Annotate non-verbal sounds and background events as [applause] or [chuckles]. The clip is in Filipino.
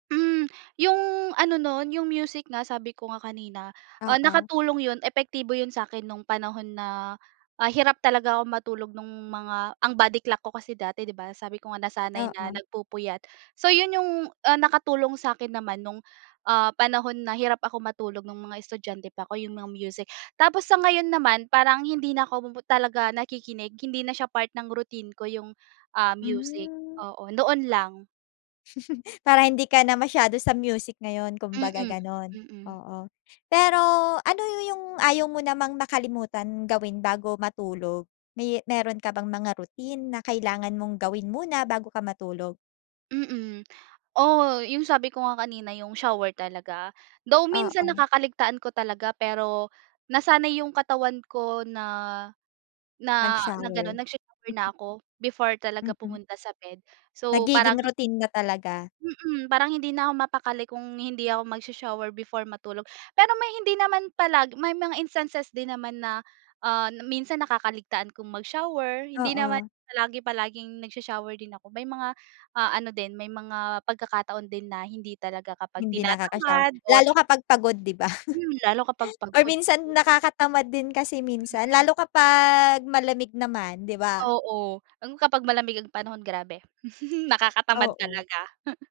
Hmm. Yung ano nun, yung music nga sabi ko nga kanina, ah, Oo. nakatulong yun, epektibo yun sa'kin nung panahon na, ah, hirap talaga ako matulog, nung mga ang body clock ko kasi dati, di ba sabi ko nga nasanay na Oo. nagpupuyat. So yun yung ah, nakatulong sa'kin naman nung, ah, panahon na hirap ako matulog, nung mga estudyante pa ko, yung mga music. Tapos sa ngayon naman, parang hindi na ko talaga nakikinig. Hindi na siya part ng routine ko yung ah, music. Hmm. Oo, noon lang. Parang hindi ka na masyado sa music ngayon, kumbaga Mm. ganun. Mm. Oo. Pero ano yu yung ayaw mo namang makalimutan gawin bago matulog? May meron ka bang mga routine na kailangan mong gawin muna bago ka matulog? Mm. Oh, yung sabi ko nga kanina, yung shower talaga. Though minsan Oo. nakakaligtaan ko talaga pero, nasanay yung katawan ko na na na gano'n, Mag-shower. nagsha-shower na ako before talaga Mm. pumunta sa bed. So parang Nagiging hi routine na talaga. Mm. Parang hindi na ako mapakali kung hindi ako magsa-shower before matulog. Pero may hindi naman palagi, may mga instances din naman na ah, minsan nakakaligtaan kong mag-shower, hindi naman Oo. palagi palaging nagsa-shower din ako. May mga ah, ano din may mga pagkakataon din na hindi talaga kapag Hindi nakaka-shower. tinatamad or Lalo kapag pagod, di ba? Hmm, lalo kapag [laughs] Or pagod. minsan nakakatamad din kasi minsan. Mm. Lalo kapag malamig naman, di ba? Oo. Lalo kapag malamig ang panahon, grabe! [chuckles] Nakakatamad Oo. talaga.